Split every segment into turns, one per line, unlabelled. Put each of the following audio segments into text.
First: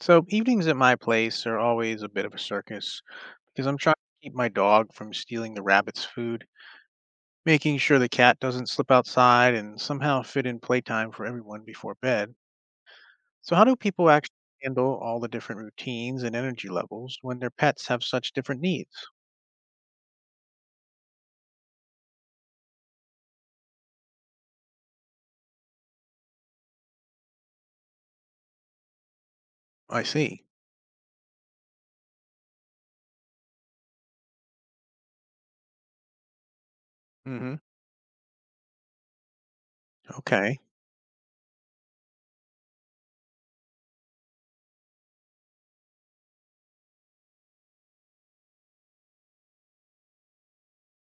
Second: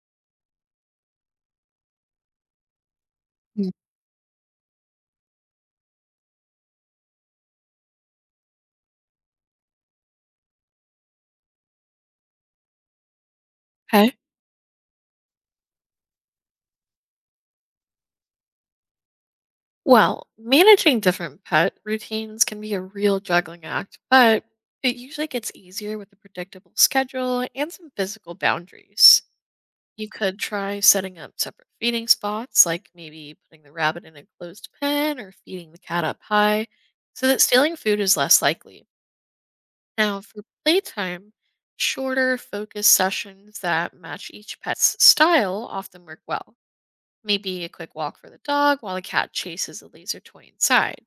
So evenings at my place are always a bit of a circus because
Mm.
I'm trying to keep my dog from stealing the rabbit's food, making sure the cat doesn't slip outside, and somehow fit in playtime for everyone before bed. So how do people
Okay.
actually handle all the different routines and energy levels when their pets have such different needs?
Well, managing different pet routines can be a real juggling act, but it usually gets easier with a predictable schedule and some physical boundaries.
I
You could
see.
try setting up separate feeding spots, like maybe putting the rabbit in a closed pen or feeding the cat up high, so that
Mm-hmm.
stealing food is less likely. Now, for
Okay.
playtime, shorter, focused sessions that match each pet's style often work well. Maybe a quick walk for the dog while the cat chases a laser toy inside.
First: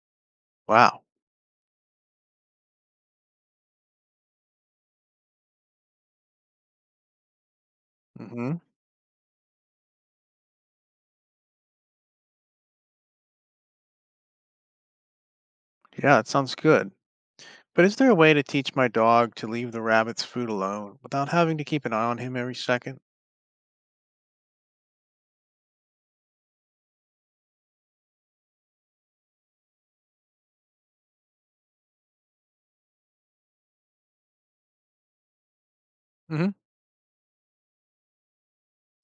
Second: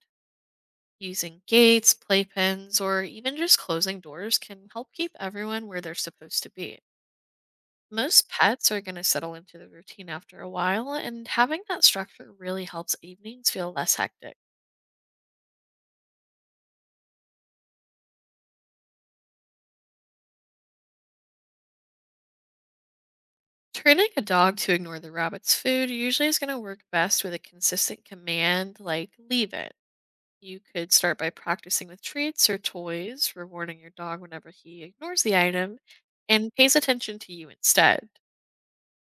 Wow.
Using gates, playpens, or even just closing doors can help keep everyone where they're supposed to be. Most
Mm-hmm.
pets are going to settle into the routine after a while, and having that structure really helps evenings feel less hectic.
Yeah, that sounds good. But is there a way to teach my dog to leave the rabbit's food alone without having to keep an eye on him every 2nd?
Training a dog to ignore the rabbit's food usually is going to work best with a consistent command like leave it. You could start by practicing with treats or toys, rewarding your dog whenever he ignores the item and
Mm-hmm.
pays attention to you instead.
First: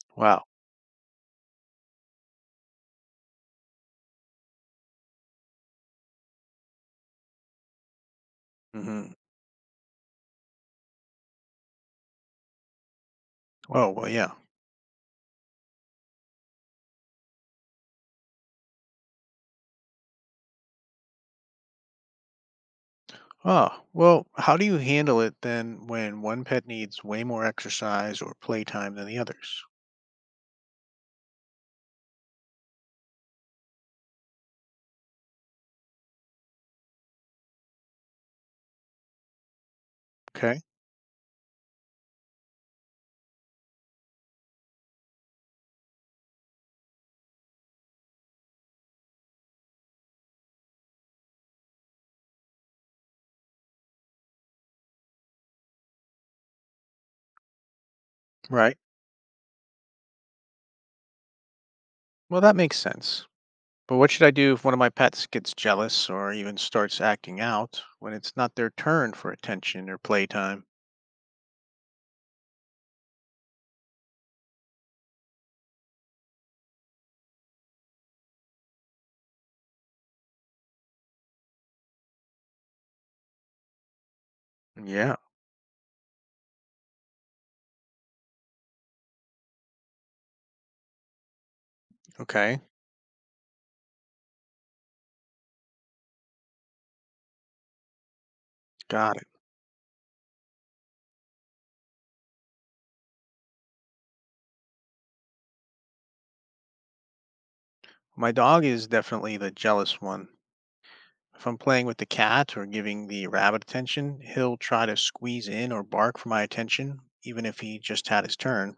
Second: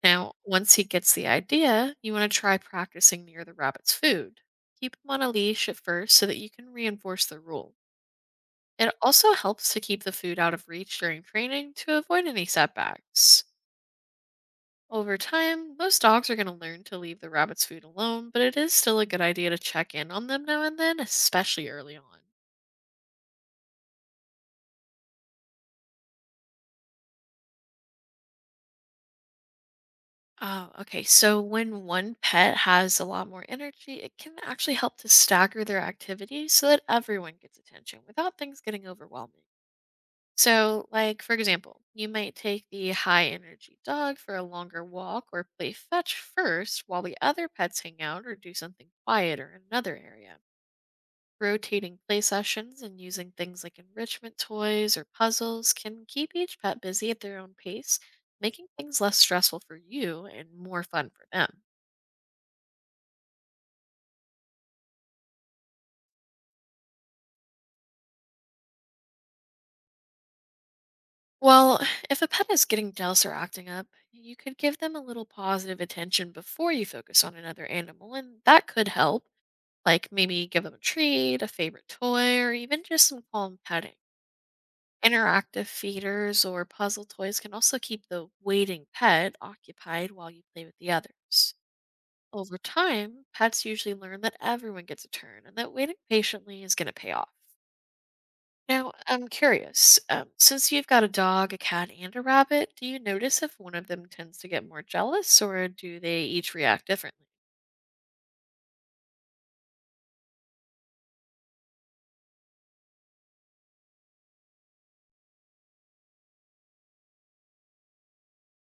Now,
Wow.
once he gets the idea, you want to try practicing near the rabbit's food. Keep him on a leash at first so that you can reinforce the rule. It
Mm-hmm.
also helps to keep the food out of reach during training to avoid any setbacks.
Oh, well, yeah.
Over time, most dogs are going to learn to leave the rabbit's food alone, but it is still a good idea to check in on them now and then, especially early on.
Ah, well, how do you handle it then when one pet needs way more exercise or playtime than the others?
Oh, okay. So when one pet has a lot more energy, it can actually help to stagger their activities so that everyone gets attention without things getting overwhelming.
Okay,
So, like for example, you might take the high energy dog for a longer walk or play fetch first while the other pets hang out or do something quiet or in another area. Rotating play sessions and using things like enrichment toys or puzzles can keep each pet busy at their own pace, making
right.
things less stressful for you and more fun for them.
Well, that makes sense. But what should I do if one of my pets gets jealous or even starts acting out when it's not their turn for attention or playtime?
Well, if a pet is getting jealous or acting up, you could give them a little positive attention before you focus on another animal, and that could help. Like maybe give them a treat, a favorite toy, or even just some calm petting.
Yeah,
Interactive feeders or puzzle toys can also keep the waiting pet occupied while you play with the others. Over
okay,
time, pets usually learn that everyone gets a turn and that waiting patiently is going to pay off. Now,
got
I'm
it.
curious, since you've got a dog, a cat, and a rabbit, do you notice if one of them tends to get more jealous or do they each react differently?
My dog is definitely the jealous one. If I'm playing with the cat or giving the rabbit attention, he'll try to squeeze in or bark for my attention, even if he just had his turn.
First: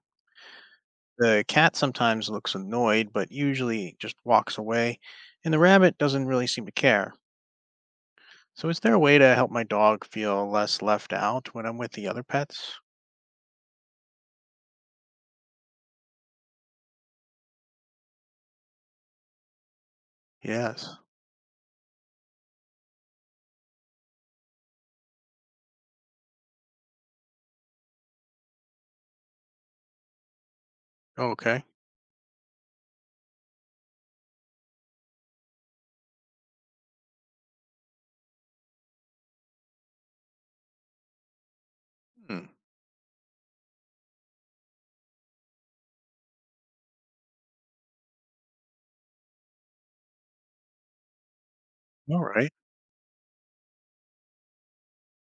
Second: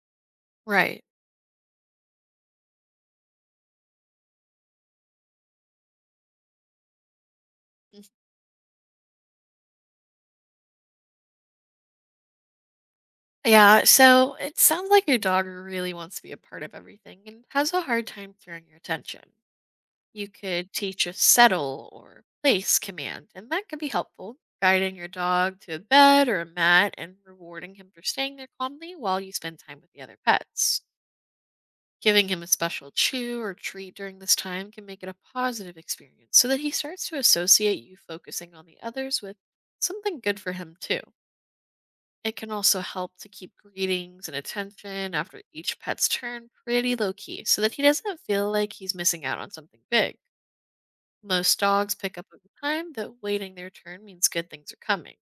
Right.
The cat sometimes looks annoyed, but usually just walks away, and the rabbit doesn't really seem to care. So, is there a way to help my dog feel less left out when I'm with the other pets?
Yeah, so it sounds like your dog really wants to be a part of everything and has a hard time sharing your attention. You could
Yes.
teach a settle or place command, and that could be helpful, guiding your dog to a bed or a mat and rewarding him for staying there calmly while you spend time with the other pets.
Okay.
Giving him a special chew or treat during this time can make it a positive experience so that he starts to associate you focusing on the others with something good for him, too. It
Hmm.
can also help to keep greetings and attention after each pet's turn pretty low key so that he doesn't feel like he's missing out on something big. Most dogs pick
All
up over
right.
time that waiting their turn means good things are coming.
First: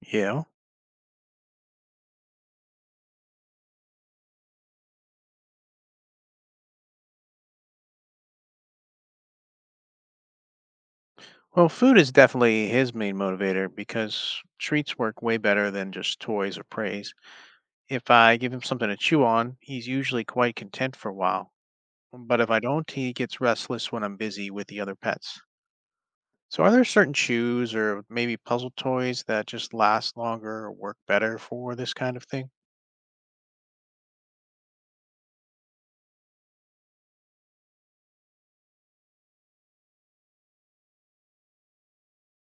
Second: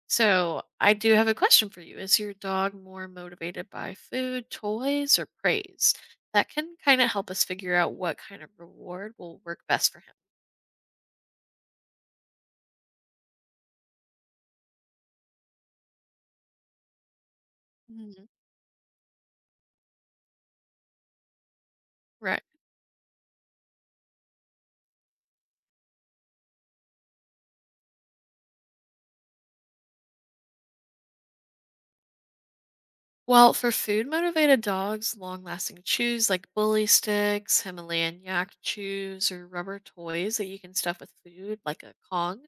Yeah.
So, I do have a question for you. Is your dog more motivated by food, toys, or praise? That can kind of help us figure out what kind of reward will work best for him.
Well, food is definitely his main motivator because treats work way better than just toys or praise. If
Mhm.
I give him something to chew on, he's usually quite content for a while.
Right.
But if I don't, he gets restless when I'm busy with the other pets. So, are there certain shoes or maybe puzzle toys that just last longer or work better for this kind of thing?
Well, for food motivated dogs, long lasting chews like bully sticks, Himalayan yak chews, or rubber toys that you can stuff with food like a Kong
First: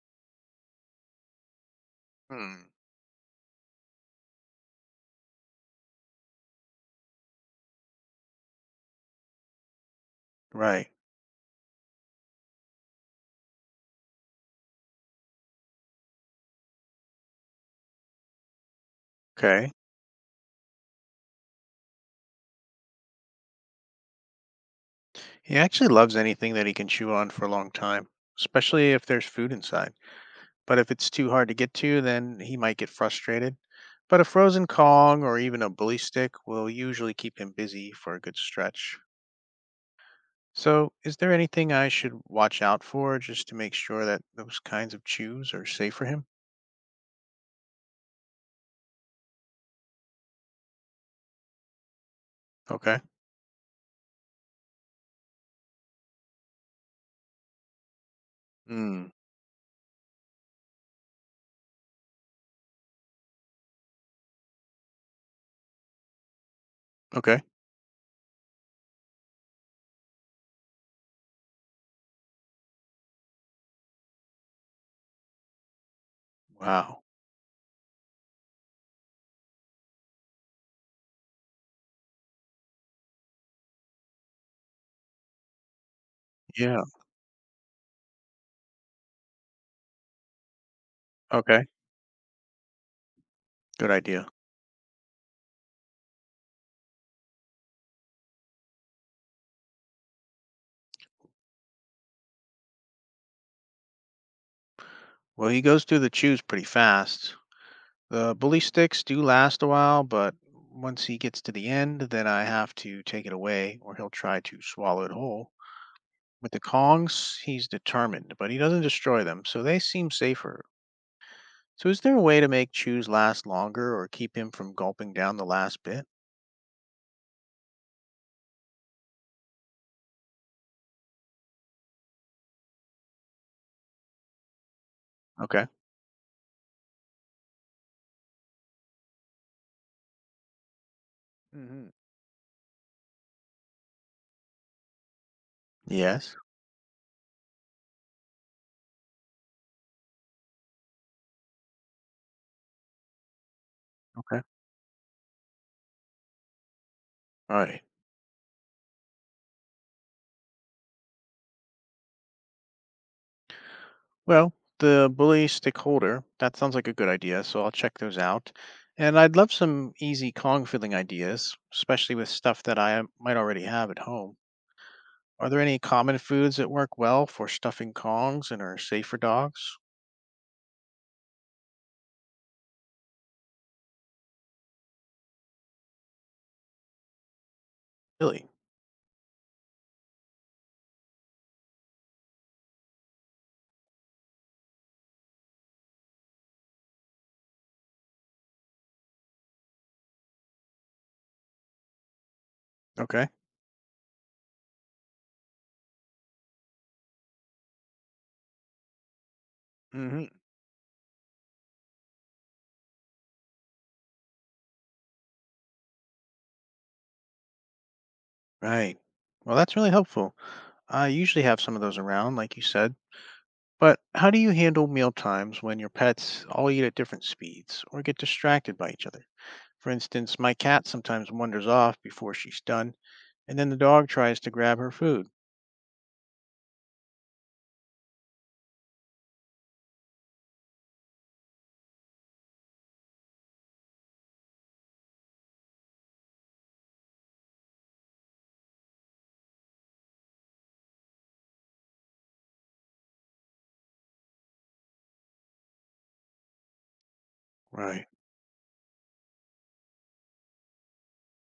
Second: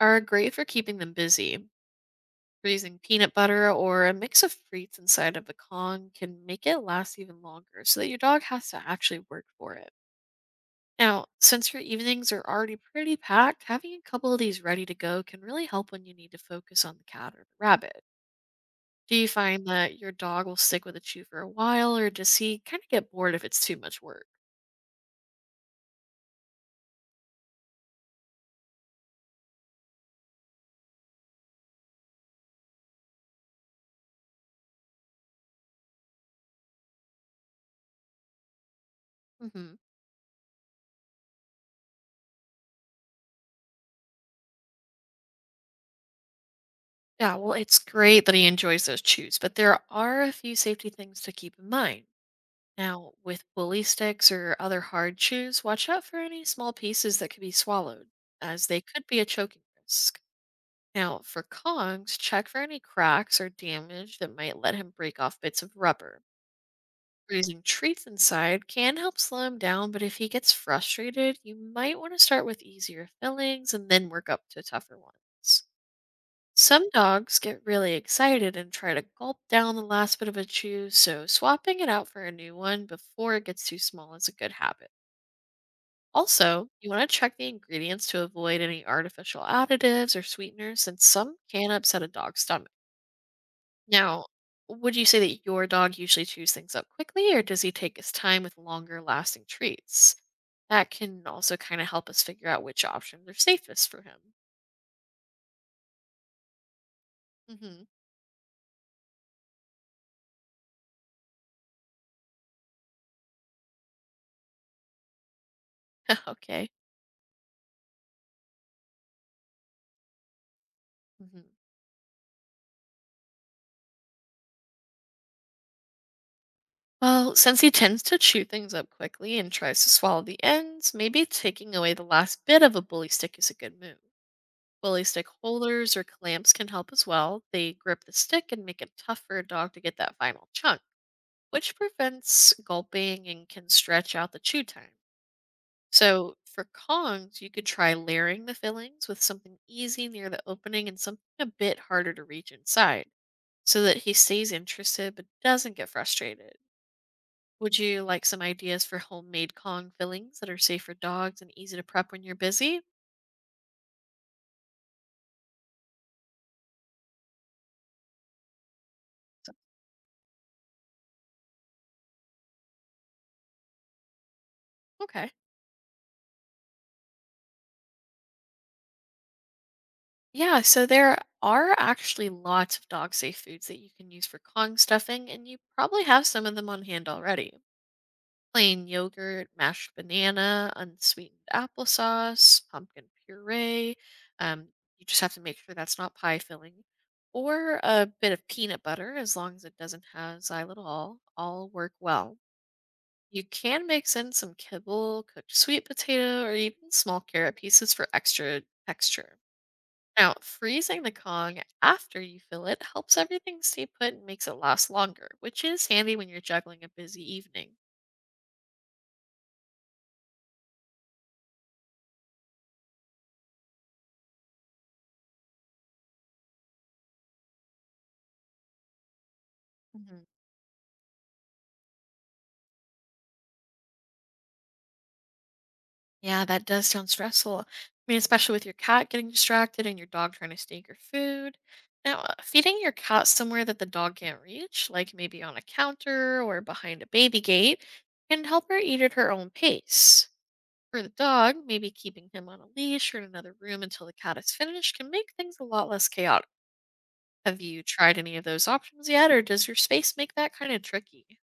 are great for keeping them busy.
Hmm.
Freezing peanut butter or a mix of treats inside of a pecan can make it last even longer so that your dog has to actually work for it.
Right.
Now, since your evenings are already pretty packed, having a couple of these ready to go can really help when you need to focus on the cat or the rabbit. Do you find
Okay.
that your dog will stick with a chew for a while or does he kind of get bored if it's too much work?
He actually loves anything that he can chew on for a long time, especially if there's food inside. But if it's too hard to get to, then he might get frustrated. But a frozen Kong or even a bully stick will usually keep him busy for a good stretch.
Hmm.
So, is there anything I should watch out for just to make sure that those kinds of chews are safe for him?
Yeah, well, it's great that he enjoys those chews, but there are a few safety things to keep in mind.
Okay.
Now, with bully sticks or other hard chews, watch out for any small pieces that could be swallowed, as they could
Hmm.
be a choking risk. Now, for Kongs, check for any cracks or damage that might let him break off bits of rubber.
Okay.
Raising treats inside can help slow him down, but if he gets frustrated, you might want to start with easier fillings and then work up to tougher ones. Some
Wow.
dogs get really excited and try to gulp down the last bit of a chew, so swapping it out for a new one before it gets too small is a good habit. Also,
Yeah,
you want to check the ingredients to avoid any artificial additives or sweeteners, since some
okay.
can upset a dog's stomach.
Good
Now,
idea.
would you say that your dog usually chews things up quickly, or does he take his time with longer lasting treats? That can also kind of help us figure out which options are safest for him.
Well, he goes through the chews pretty fast.
Hmm.
The bully sticks do last a while, but once he gets to the end, then I have to take it away or he'll try to swallow it whole. With the
Okay.
Kongs, he's determined, but he doesn't destroy them, so they seem safer.
Mhm.
So is there a way to make chews last longer or keep him from gulping down the last bit?
Well, since he tends to chew things up quickly and tries to swallow the ends, maybe taking away the last bit of a bully stick is a good move. Bully stick
Okay.
holders or clamps can help as well. They grip the stick and make it tough for a dog to get that final chunk, which
Hmm.
prevents gulping and can stretch out the chew time.
Yes.
So, for Kongs, you could try layering the fillings with something easy near the opening and something a bit harder to reach inside so that he
Okay.
stays interested but doesn't get frustrated.
All
Would
right.
you like some ideas for homemade Kong fillings that are safe for dogs and easy to prep when you're busy?
Well, the bully stakeholder, that sounds like a good idea, so I'll check those out. And I'd love
So-
some easy Kong filling ideas, especially with stuff that I might already have at home.
Okay.
Are there any common foods that work well for stuffing Kongs and are safe for dogs?
Yeah, so there are actually lots of dog safe foods that you can use for Kong stuffing, and you probably have some of them on hand already.
Really?
Plain yogurt, mashed banana, unsweetened applesauce, pumpkin puree. Um, you just have to make sure that's not pie filling. Or a bit of peanut butter, as long as it doesn't have xylitol, all work well.
Okay.
You can mix in some kibble, cooked sweet potato, or even small carrot pieces for extra texture.
Hmm.
Now, freezing the Kong after you fill it helps everything stay put and makes it last longer, which is handy when you're juggling a busy evening.
Right. Well, that's really helpful. I usually have some of those around, like you said. But how do you handle meal times when your pets all eat at different speeds or get distracted by each other? For
Hmm.
instance, my cat sometimes wanders off before she's done, and then the dog tries to grab her food.
Yeah, that does sound stressful. I mean, especially with your cat getting distracted and your dog trying to sneak your food. Now, feeding your cat somewhere that the dog can't reach, like maybe on a counter or behind a baby gate, can help her eat at her own pace. For the dog, maybe keeping him on a leash or in another room until the cat is finished can make things a lot less chaotic. Have you
Right.
tried any of those options yet, or does your space make that kind of tricky?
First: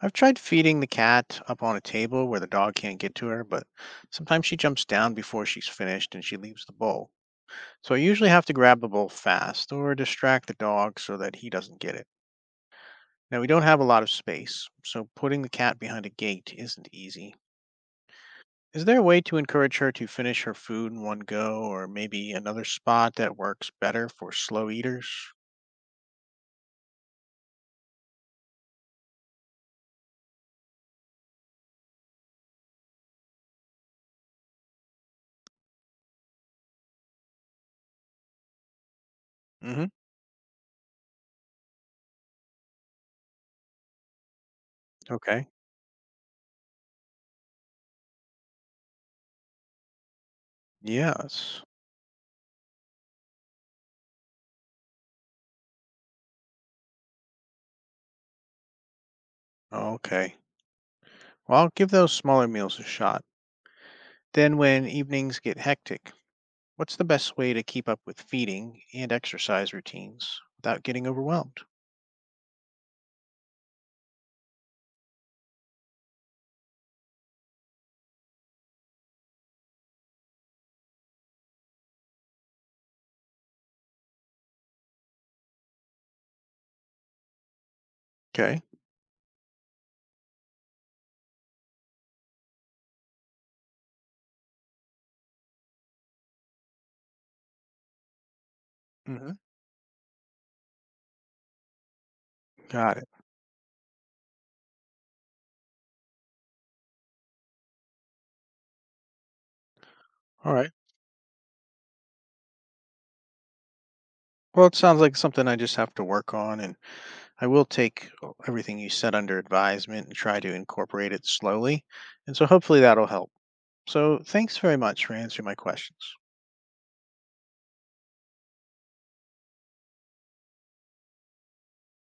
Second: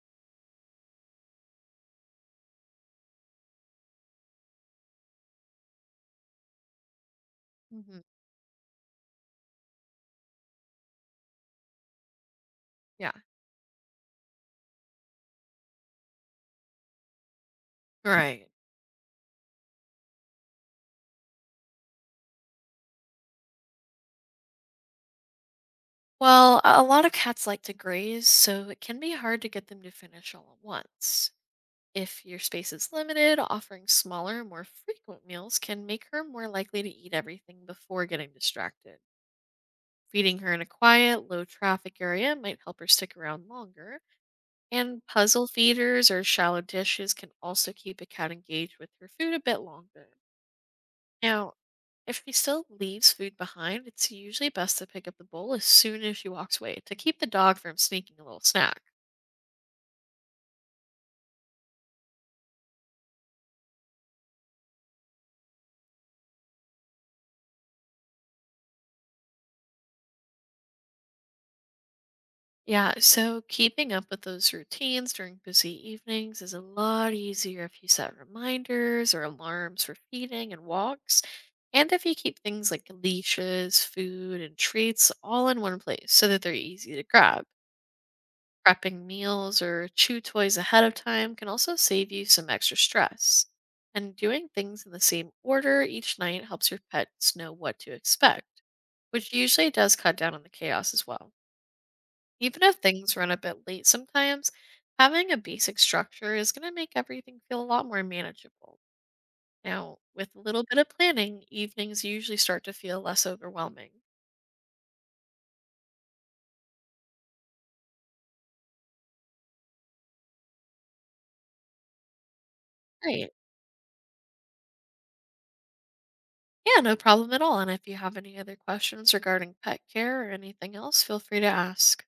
I've tried feeding the cat up on a table where the dog can't get to her, but sometimes she jumps down before she's finished and she leaves the bowl. So I
Hmm.
usually have to grab the bowl fast or distract the dog so that he doesn't get it.
Yeah,
Now, we don't have a lot of space, so putting the cat behind a gate isn't easy.
right.
Is there a way to encourage her to finish her food in one go, or maybe another spot that works better for slow eaters?
Well, a lot of cats like to graze, so it can be hard to get them to finish all at once. If your space is limited, offering smaller, more frequent meals can make her more likely to eat everything before getting distracted. Feeding her in a quiet, low traffic area might help her stick around longer, and puzzle
Okay.
feeders or shallow dishes can also keep a cat engaged with her food a bit longer. Now,
Yes.
if she still leaves food behind, it's usually best to pick up the bowl as soon as she walks away to keep the dog from sneaking a little snack.
Okay. Well, I'll give those smaller meals a shot. Then, when evenings get hectic, what's the best way to keep up with feeding and exercise routines without getting overwhelmed?
Yeah, so keeping up with those routines during busy evenings is a lot easier if you set reminders or alarms for feeding and walks, and if you keep things like leashes, food, and treats all in one place so that they're easy to grab.
Okay.
Prepping meals or chew toys ahead of time can also save you some extra stress. And doing things in the same order each night helps your pets know what to expect, which
Hmm.
usually does cut down on the chaos as well. Even if
Got it.
things run a bit late sometimes, having a basic structure is going to make everything feel a lot more manageable. Now, with a
All
little
right.
bit of planning, evenings usually start to feel less overwhelming.
Well, it sounds like something I just have to work on, and I will take everything you said under advisement and try to incorporate it slowly. And so hopefully that'll help.
Right.
So thanks very much for answering my questions.
Yeah, no problem at all. And if you have any other questions regarding pet care or anything else, feel free to ask.